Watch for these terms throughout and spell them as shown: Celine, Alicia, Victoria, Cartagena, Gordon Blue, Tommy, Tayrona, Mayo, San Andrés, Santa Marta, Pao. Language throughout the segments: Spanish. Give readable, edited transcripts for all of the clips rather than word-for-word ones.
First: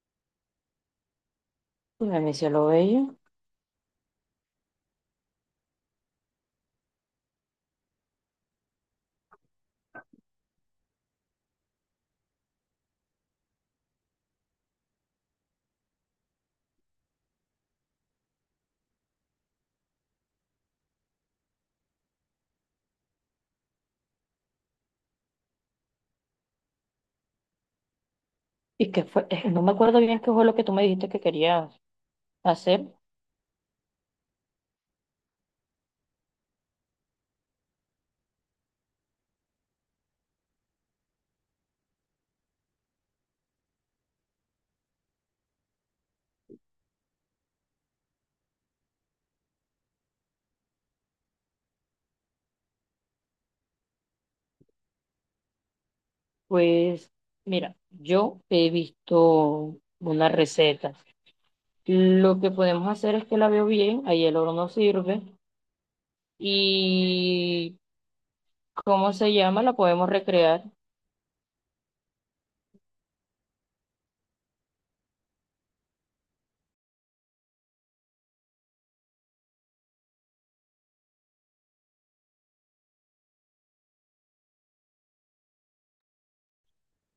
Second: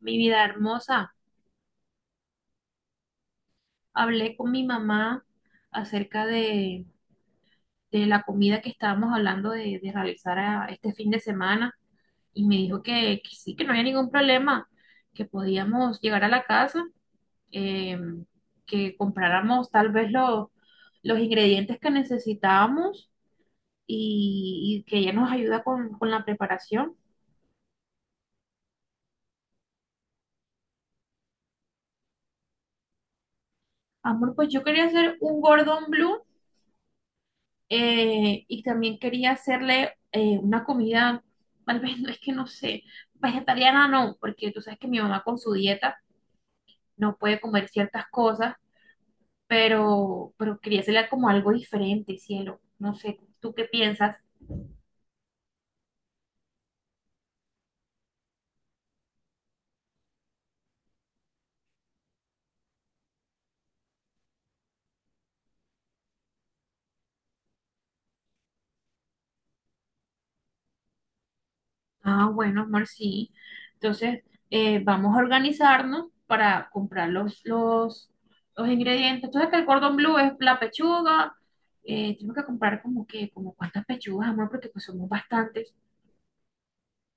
Mi vida hermosa, Pues mi cielo bello. hablé con mi mamá acerca de la comida que estábamos hablando de realizar este fin de semana y me dijo que sí, que no había ningún problema, que podíamos llegar a la casa, eh, que compráramos tal vez los ingredientes que necesitábamos y que ella nos ayuda con la preparación. ¿Y que fue? No me acuerdo bien qué fue lo que tú me dijiste que querías hacer. Amor, pues yo quería hacer un Gordon Blue. Y también quería hacerle una comida, tal vez no es que no sé, vegetariana no, porque tú sabes que mi mamá con su dieta no puede comer ciertas cosas, pero quería hacerle como algo diferente, cielo. No sé, ¿tú qué piensas? Pues mira, yo he visto unas recetas. Lo que podemos hacer es que la veo bien, ahí el oro no sirve. Y ¿cómo se llama? La podemos recrear. Ah, bueno, amor, sí. Entonces, vamos a organizarnos para comprar los ingredientes. Entonces que el cordón blue es la pechuga. Tengo que comprar como cuántas pechugas, amor, porque pues somos bastantes.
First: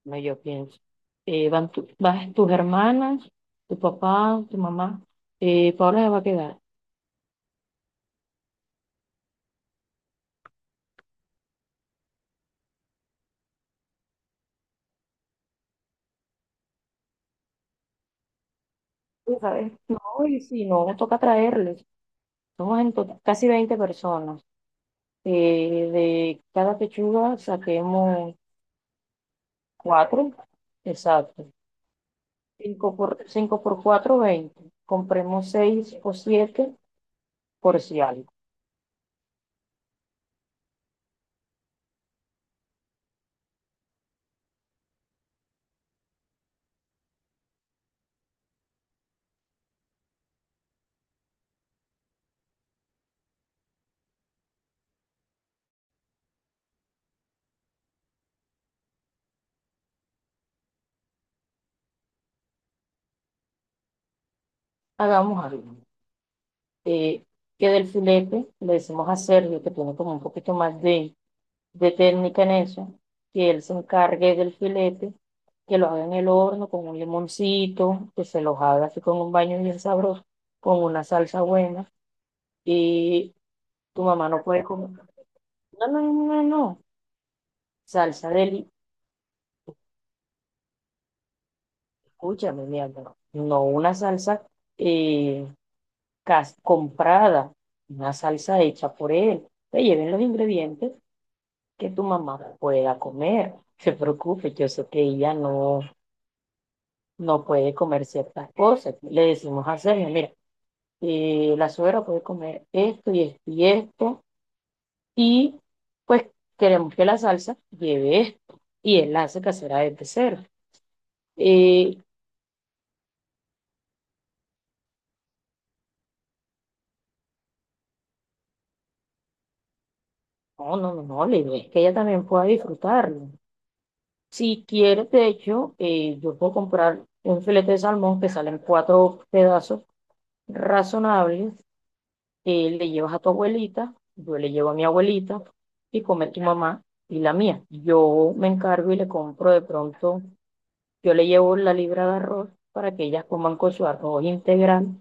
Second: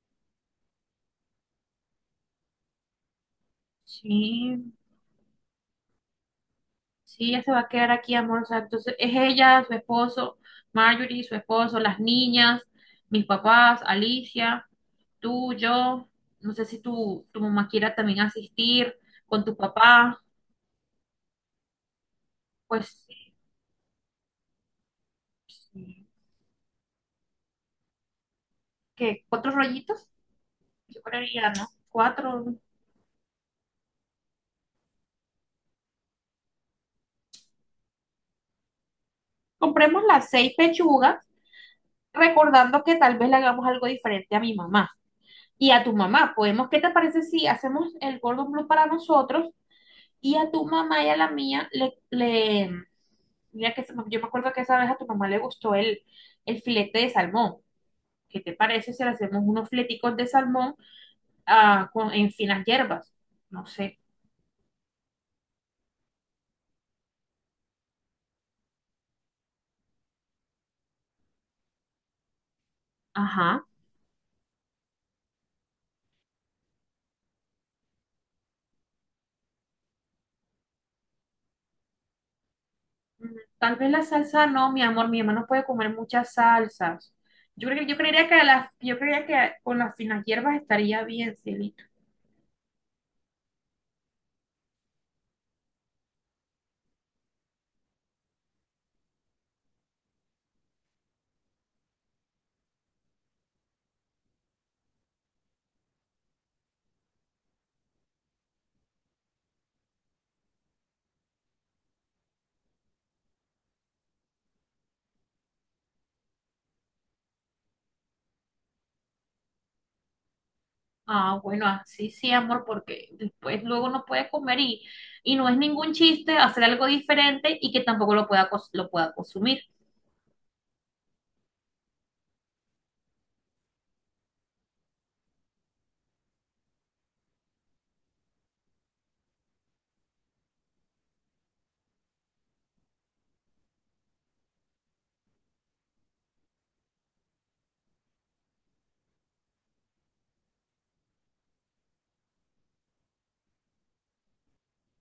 No, yo pienso. Vas tus hermanas, tu papá, tu Sí, mamá. Paula se va a quedar. sí, ella se va a quedar aquí, amor. O sea, entonces es ella, su esposo, Marjorie, su esposo, las niñas, mis papás, Alicia, tú, yo. No sé si tu mamá quiera también asistir Tú, con tu ¿sabes? papá. No, y si no, toca traerles. Somos en Pues, total casi 20 personas. Sí. De cada pechuga saquemos ¿Qué? ¿Cuatro rollitos? cuatro, Yo creería, exacto. ¿no? Cuatro. Cinco por cuatro, 20. Compremos seis o siete por si algo. Compremos las seis pechugas, recordando que tal vez le hagamos algo diferente a mi mamá y a tu mamá. Podemos, ¿qué te parece si hacemos el Gordon Blue para nosotros? Y a tu mamá y a la mía le mira que yo me acuerdo que esa vez a tu mamá le gustó el filete de salmón. ¿Qué te parece si le hacemos unos fleticos de salmón, ah, con, en finas hierbas? No sé. Hagamos algo. Eh, que del filete le decimos a Sergio, que tiene como un poquito más de técnica en eso, que él Ajá. se encargue del filete, que lo haga en el horno con un limoncito, que se los haga así con un baño bien sabroso, con una salsa buena. Y Mm, tal vez la tu mamá no salsa puede no, mi comer. amor, mi mamá no puede No, comer no, no, muchas no, no. salsas. Yo creería Salsa que deli. yo creería que con las finas hierbas estaría bien, Celine. Escúchame, mi amor. No una salsa eh, comprada, una salsa hecha por él. Te lleven los ingredientes que tu mamá pueda comer. Se preocupe, yo sé que ella no puede comer ciertas cosas. Le decimos a Sergio, mira, la suegra puede comer esto y esto y esto. Y pues queremos que la salsa lleve esto. Y él la hace casera desde cero. Ah, bueno, Eh, así sí, amor, porque después luego no puede comer y no es ningún chiste hacer algo diferente y que tampoco lo pueda, lo pueda consumir. No, no, no, no, la idea es que ella también pueda disfrutarlo. Si quieres, de hecho, yo puedo comprar un filete de salmón que salen cuatro pedazos razonables. Le llevas a tu abuelita, yo le llevo a mi abuelita y come tu mamá y la mía. Yo me encargo y le compro de pronto, yo le llevo la libra de arroz para que ellas coman con su arroz integral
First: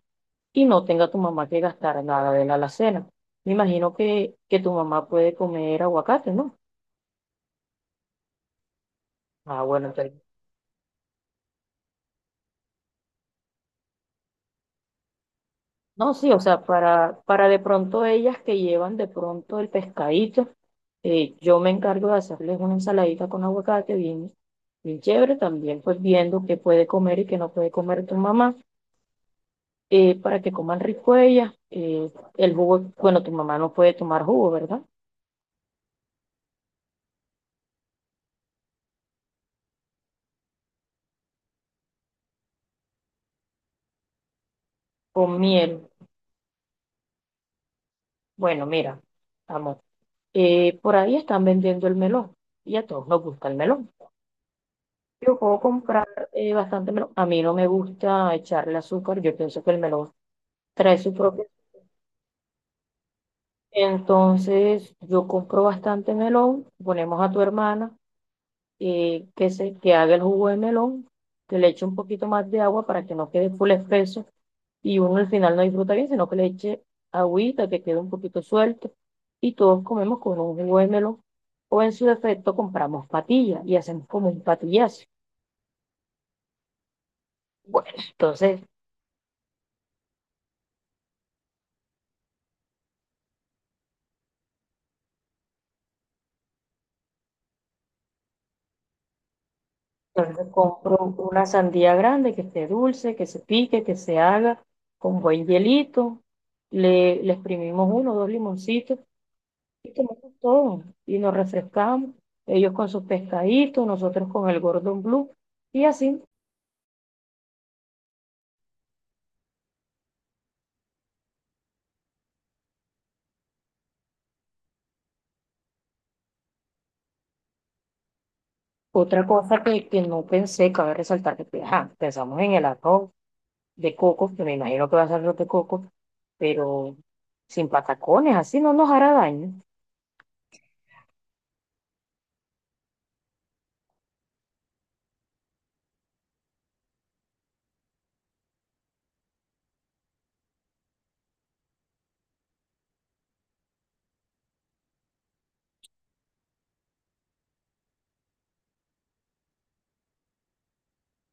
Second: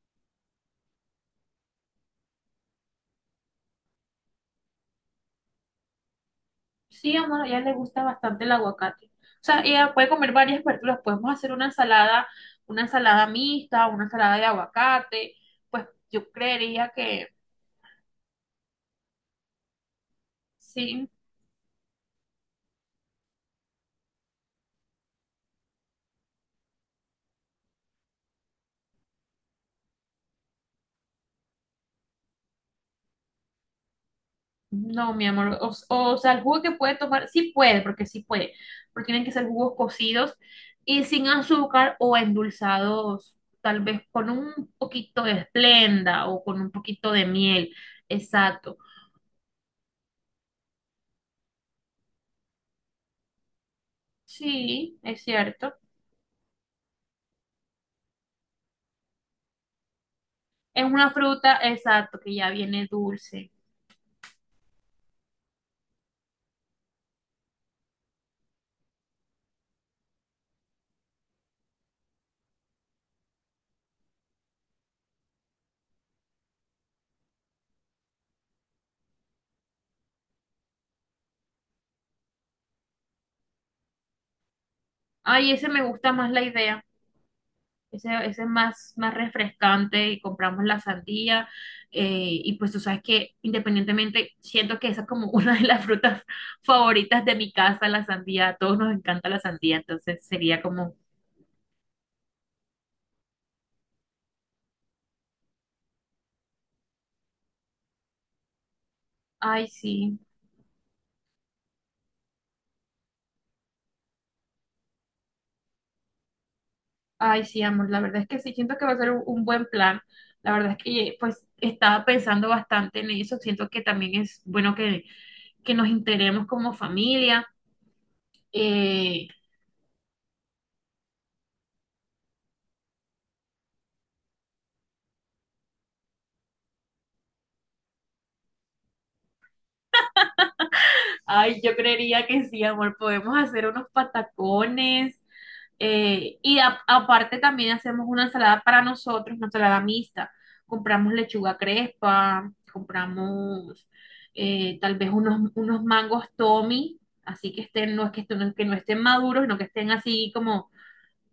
y no tenga tu mamá que gastar nada de la alacena. Me imagino que tu mamá puede comer aguacate, ¿no? Sí, amor, a ella le gusta bastante el aguacate. O sea, Ah, bueno, ella puede entonces comer varias verduras. Podemos hacer una ensalada mixta, una ensalada de aguacate. Pues no, sí, yo o sea, creería que para de pronto ellas que llevan de pronto el pescadito. sí. Yo me encargo de hacerles una ensaladita con aguacate bien, bien chévere, también pues viendo qué puede comer y qué no puede comer tu mamá, para que coman rico ellas. El jugo, bueno, tu mamá no puede tomar jugo, ¿verdad? No, mi amor, o sea, el jugo que puede tomar, sí puede, porque sí puede, pero tienen que ser jugos cocidos y sin azúcar o endulzados, tal vez con un poquito de Con miel. esplenda o con un poquito de miel, Bueno, exacto. mira, amor, por ahí están vendiendo el melón y a todos nos gusta el melón. Sí, es Yo puedo cierto. comprar bastante melón. A mí no me gusta echarle azúcar, yo pienso que el melón Es trae una su propio. fruta, exacto, que ya viene dulce. Entonces, yo compro bastante melón, ponemos a tu hermana que haga el jugo de melón, que le eche un poquito más de agua para que no quede full espeso y uno al final no disfruta bien, sino que le eche agüita, que quede un poquito suelto, y todos comemos con un jugo de melón o en su defecto compramos patillas y hacemos como un patillazo. Ay, ese me gusta más la idea. Bueno, Ese es entonces, más, más refrescante y compramos la sandía. eh, y pues tú sabes que independientemente, siento que esa es como una de las frutas favoritas de mi casa, la sandía. A todos nos encanta la sandía, entonces sería como, compro una sandía grande que esté dulce, que se pique, que se haga con buen hielito. Le exprimimos uno o dos limoncitos ay y sí, tomamos todo. Y nos refrescamos, ellos con sus pescaditos, nosotros con el Gordon Blue y así. ay sí, amor, la verdad es que sí, siento que va a ser un buen plan. La verdad es que pues estaba pensando bastante en eso, siento que también es bueno que nos integremos como familia. Otra eh, cosa que no pensé, cabe resaltar que pues, ajá, pensamos en el arroz de coco, que me imagino que va a ser arroz de coco, pero sin patacones, así no nos hará daño. Ay, yo creería que sí, amor, podemos hacer unos patacones. Y aparte también hacemos una ensalada para nosotros, una ensalada mixta. Compramos lechuga crespa, compramos tal vez unos mangos Tommy, así que estén, no es que no estén maduros, sino que estén así como,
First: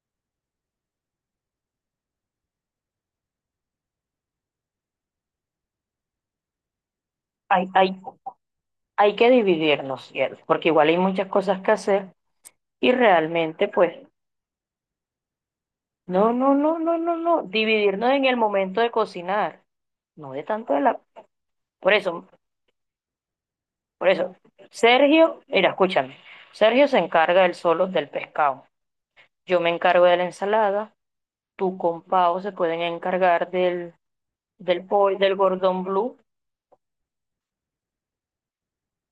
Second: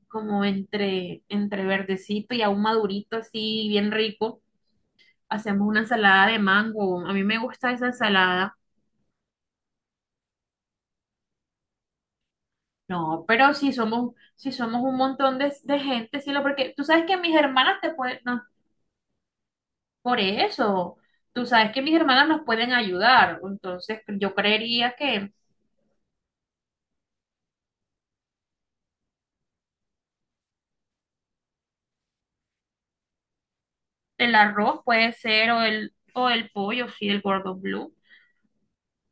entre verdecito y aún madurito, así bien rico. Hacemos una ensalada de mango. A mí me Hay, gusta esa hay ensalada. hay que dividirnos, cielo, porque igual hay muchas cosas que hacer y No, pero realmente, pues, si somos un montón de gente, sí, no, no, porque no, tú no, sabes no, que mis no, hermanas te dividirnos pueden, en el no. momento de cocinar, Por no de tanto de eso, la... tú sabes que Por mis hermanas eso, nos pueden ayudar, entonces por eso, yo creería que Sergio, mira, escúchame, Sergio se encarga él solo del pescado, yo me encargo de la ensalada, tú con Pau se pueden encargar del, el arroz del puede pollo, del ser gordón blue. o el pollo, sí, el Gordon Blue.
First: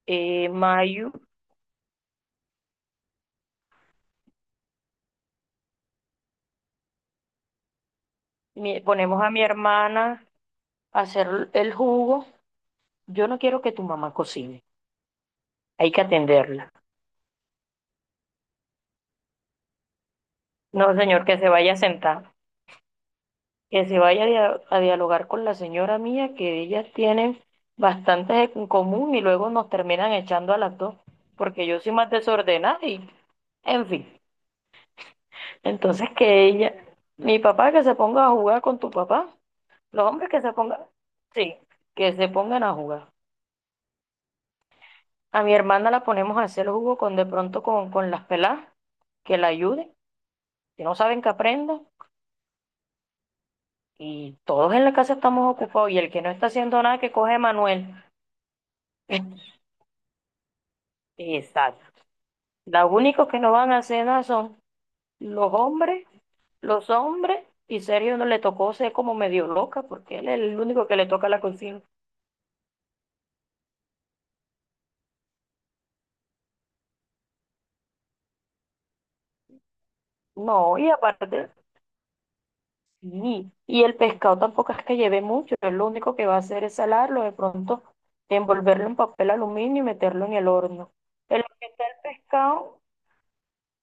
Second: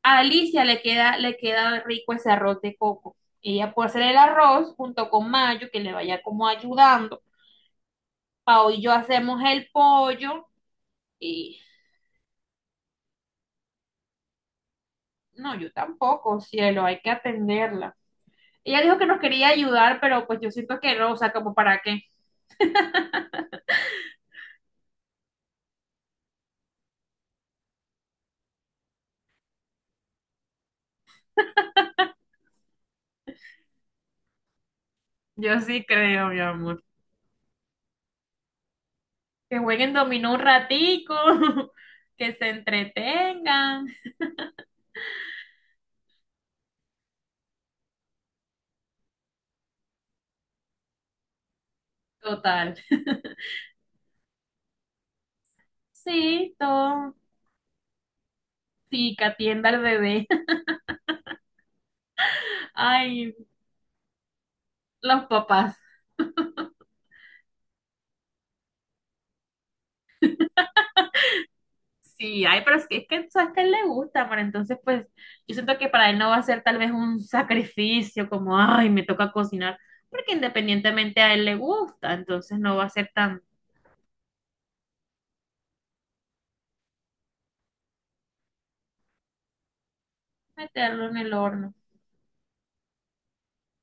A Alicia Mayu, le queda rico ese arroz de coco. Ella puede hacer el arroz junto con Mayo, que le vaya como ayudando. Pao y yo ponemos a mi hacemos el hermana pollo a hacer y el jugo. Yo no quiero que tu mamá cocine, no, yo hay que tampoco, atenderla. cielo, hay que atenderla. Ella dijo que nos quería ayudar, pero pues yo siento No, que no, o señor, sea, que se como vaya a para qué. sentar, que se vaya a dialogar con la señora mía, que ellas tienen bastantes en común y luego nos terminan echando a las dos, porque yo soy más desordenada y, en fin. Yo sí Entonces creo, mi que ella, amor. mi papá que se ponga a jugar con tu papá, Que jueguen los hombres dominó un que se pongan, ratico, sí, que se que se pongan a jugar. entretengan. A mi hermana la ponemos a hacer jugo con de pronto con las peladas, que la ayuden, que no saben, que aprenda. Total. Y todos en la casa estamos ocupados y el que no está Sí, haciendo nada que todo. coge Manuel. Sí, que atienda al bebé. Exacto. Los únicos Ay, que no van a hacer nada son los los papás. hombres, los hombres, y Sergio no le tocó ser como medio loca, porque él es el único que le toca la cocina. Sí, ay, pero es que tú sabes que a él le gusta, pero entonces pues yo siento que para él no va a ser tal vez un sacrificio como, ay, me toca cocinar, porque No, y independientemente a él aparte, le gusta, entonces no va a ser tan sí, y el pescado tampoco es que lleve mucho, es lo único que va a hacer es salarlo, de pronto envolverlo en papel aluminio y meterlo en el horno. meterlo en el En lo que horno. está el pescado,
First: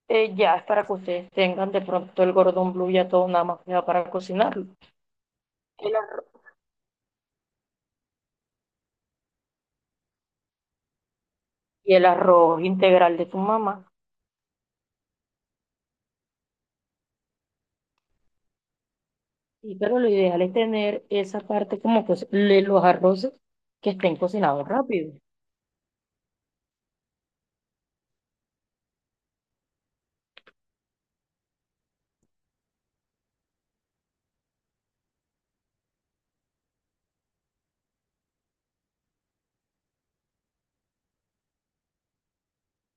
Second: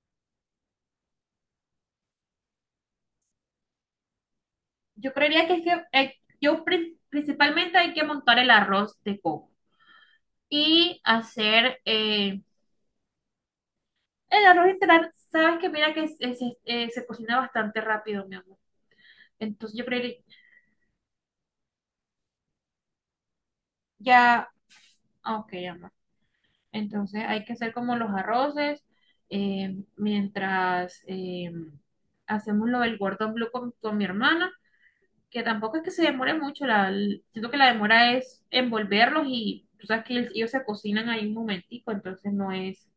Ya es para que ustedes tengan de pronto el gordon blue ya todo nada más ya para cocinarlo. Yo creería que es que El arroz- yo principalmente hay que montar el arroz de coco. Y hacer y el arroz integral de tu mamá. el arroz integral. Sabes que mira que se cocina bastante rápido, mi amor. Y Entonces yo pero creo lo que ideal es tener esa parte como que los arroces que estén ya, cocinados rápido. ah, ok, amor. Entonces hay que hacer como los arroces, mientras hacemos lo del gordón blue con mi hermana, que tampoco es que se demore mucho. Siento que la demora es envolverlos y tú sabes que ellos se cocinan ahí un momentico, entonces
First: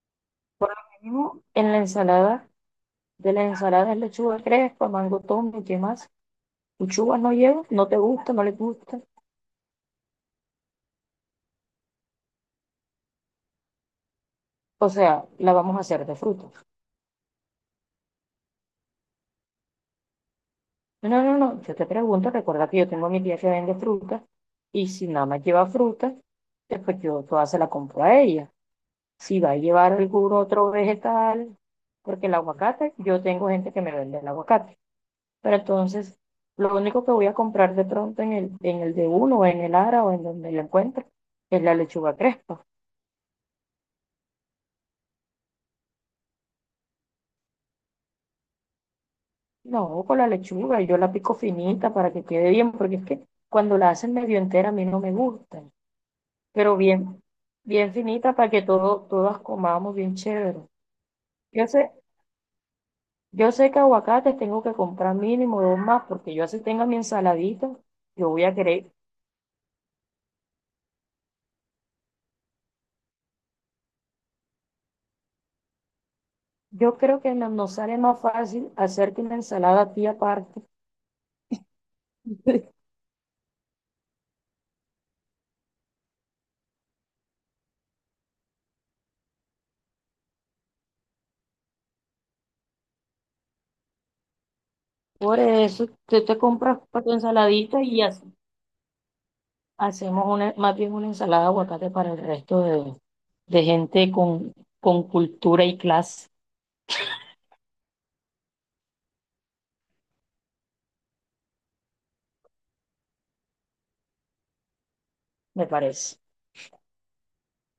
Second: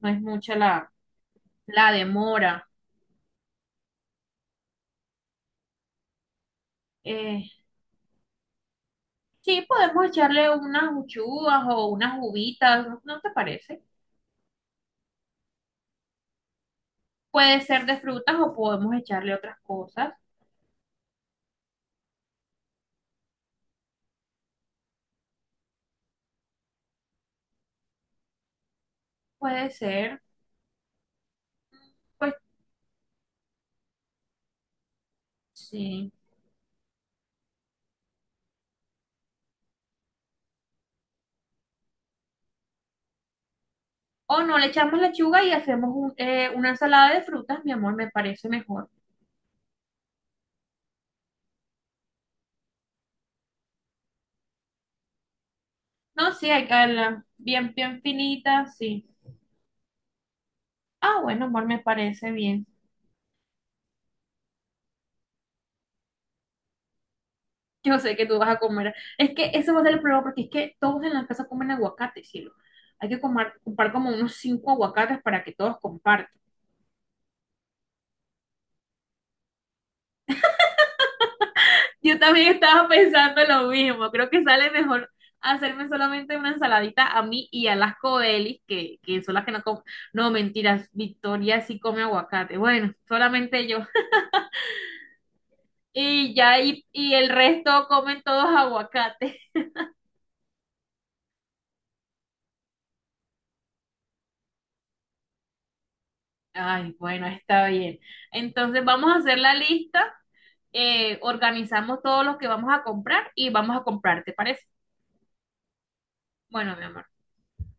no es mucha Por lo mismo, en la la ensalada, demora. de la ensalada es lechuga crespa, mango, tomate, ¿qué más? Lechuga no Eh, lleva, no te gusta, no le gusta. Sí, podemos echarle unas uchuvas o unas uvitas, ¿no, no te parece? O sea, la vamos a hacer de fruta. Puede ser de frutas o podemos echarle otras cosas. No, no, no, yo te pregunto, recuerda que yo tengo mi tía que vende frutas y si nada más lleva frutas, pues yo toda se la compro a ella. Si va a Puede llevar ser, algún otro vegetal, porque pues el aguacate, yo tengo gente que me vende el aguacate. Pero sí. entonces, lo único que voy a comprar de pronto en el de uno, o en el Ara, o en donde lo encuentre, es la lechuga crespa. O no, le echamos lechuga y hacemos una ensalada de frutas, mi amor, me parece mejor. No, con la lechuga, yo la pico finita para que quede bien, porque es que cuando la hacen medio entera a mí no me gusta. No, sí, hay que Pero bien, hacerla bien, bien bien finita para que finita, todo, sí. todas comamos bien chévere. Ah, bueno, amor, Yo me sé, parece bien. yo sé que aguacates tengo que comprar mínimo dos más, porque yo así tenga mi ensaladita, Yo sé que yo tú voy vas a a querer. comer. Es que eso va a ser el problema porque es que todos en la casa comen aguacate, cielo. Hay que comprar como unos 5 aguacates para que todos compartan. Yo creo que nos sale más fácil hacerte una ensalada a ti aparte. Yo también estaba pensando lo mismo. Creo que sale mejor hacerme solamente una ensaladita a mí y a las coelis, que son las que no comen. No, mentiras, Victoria sí come aguacate. Bueno, solamente yo. Por eso, tú Y te ya, compras para tu y el ensaladita resto y comen así todos aguacate. hacemos más bien una ensalada de aguacate para el resto de gente con cultura y clase, Ay, bueno, está bien. Entonces vamos a hacer la lista, organizamos todos los que vamos a comprar y vamos a comprar, ¿te parece? me parece. Bueno, mi amor.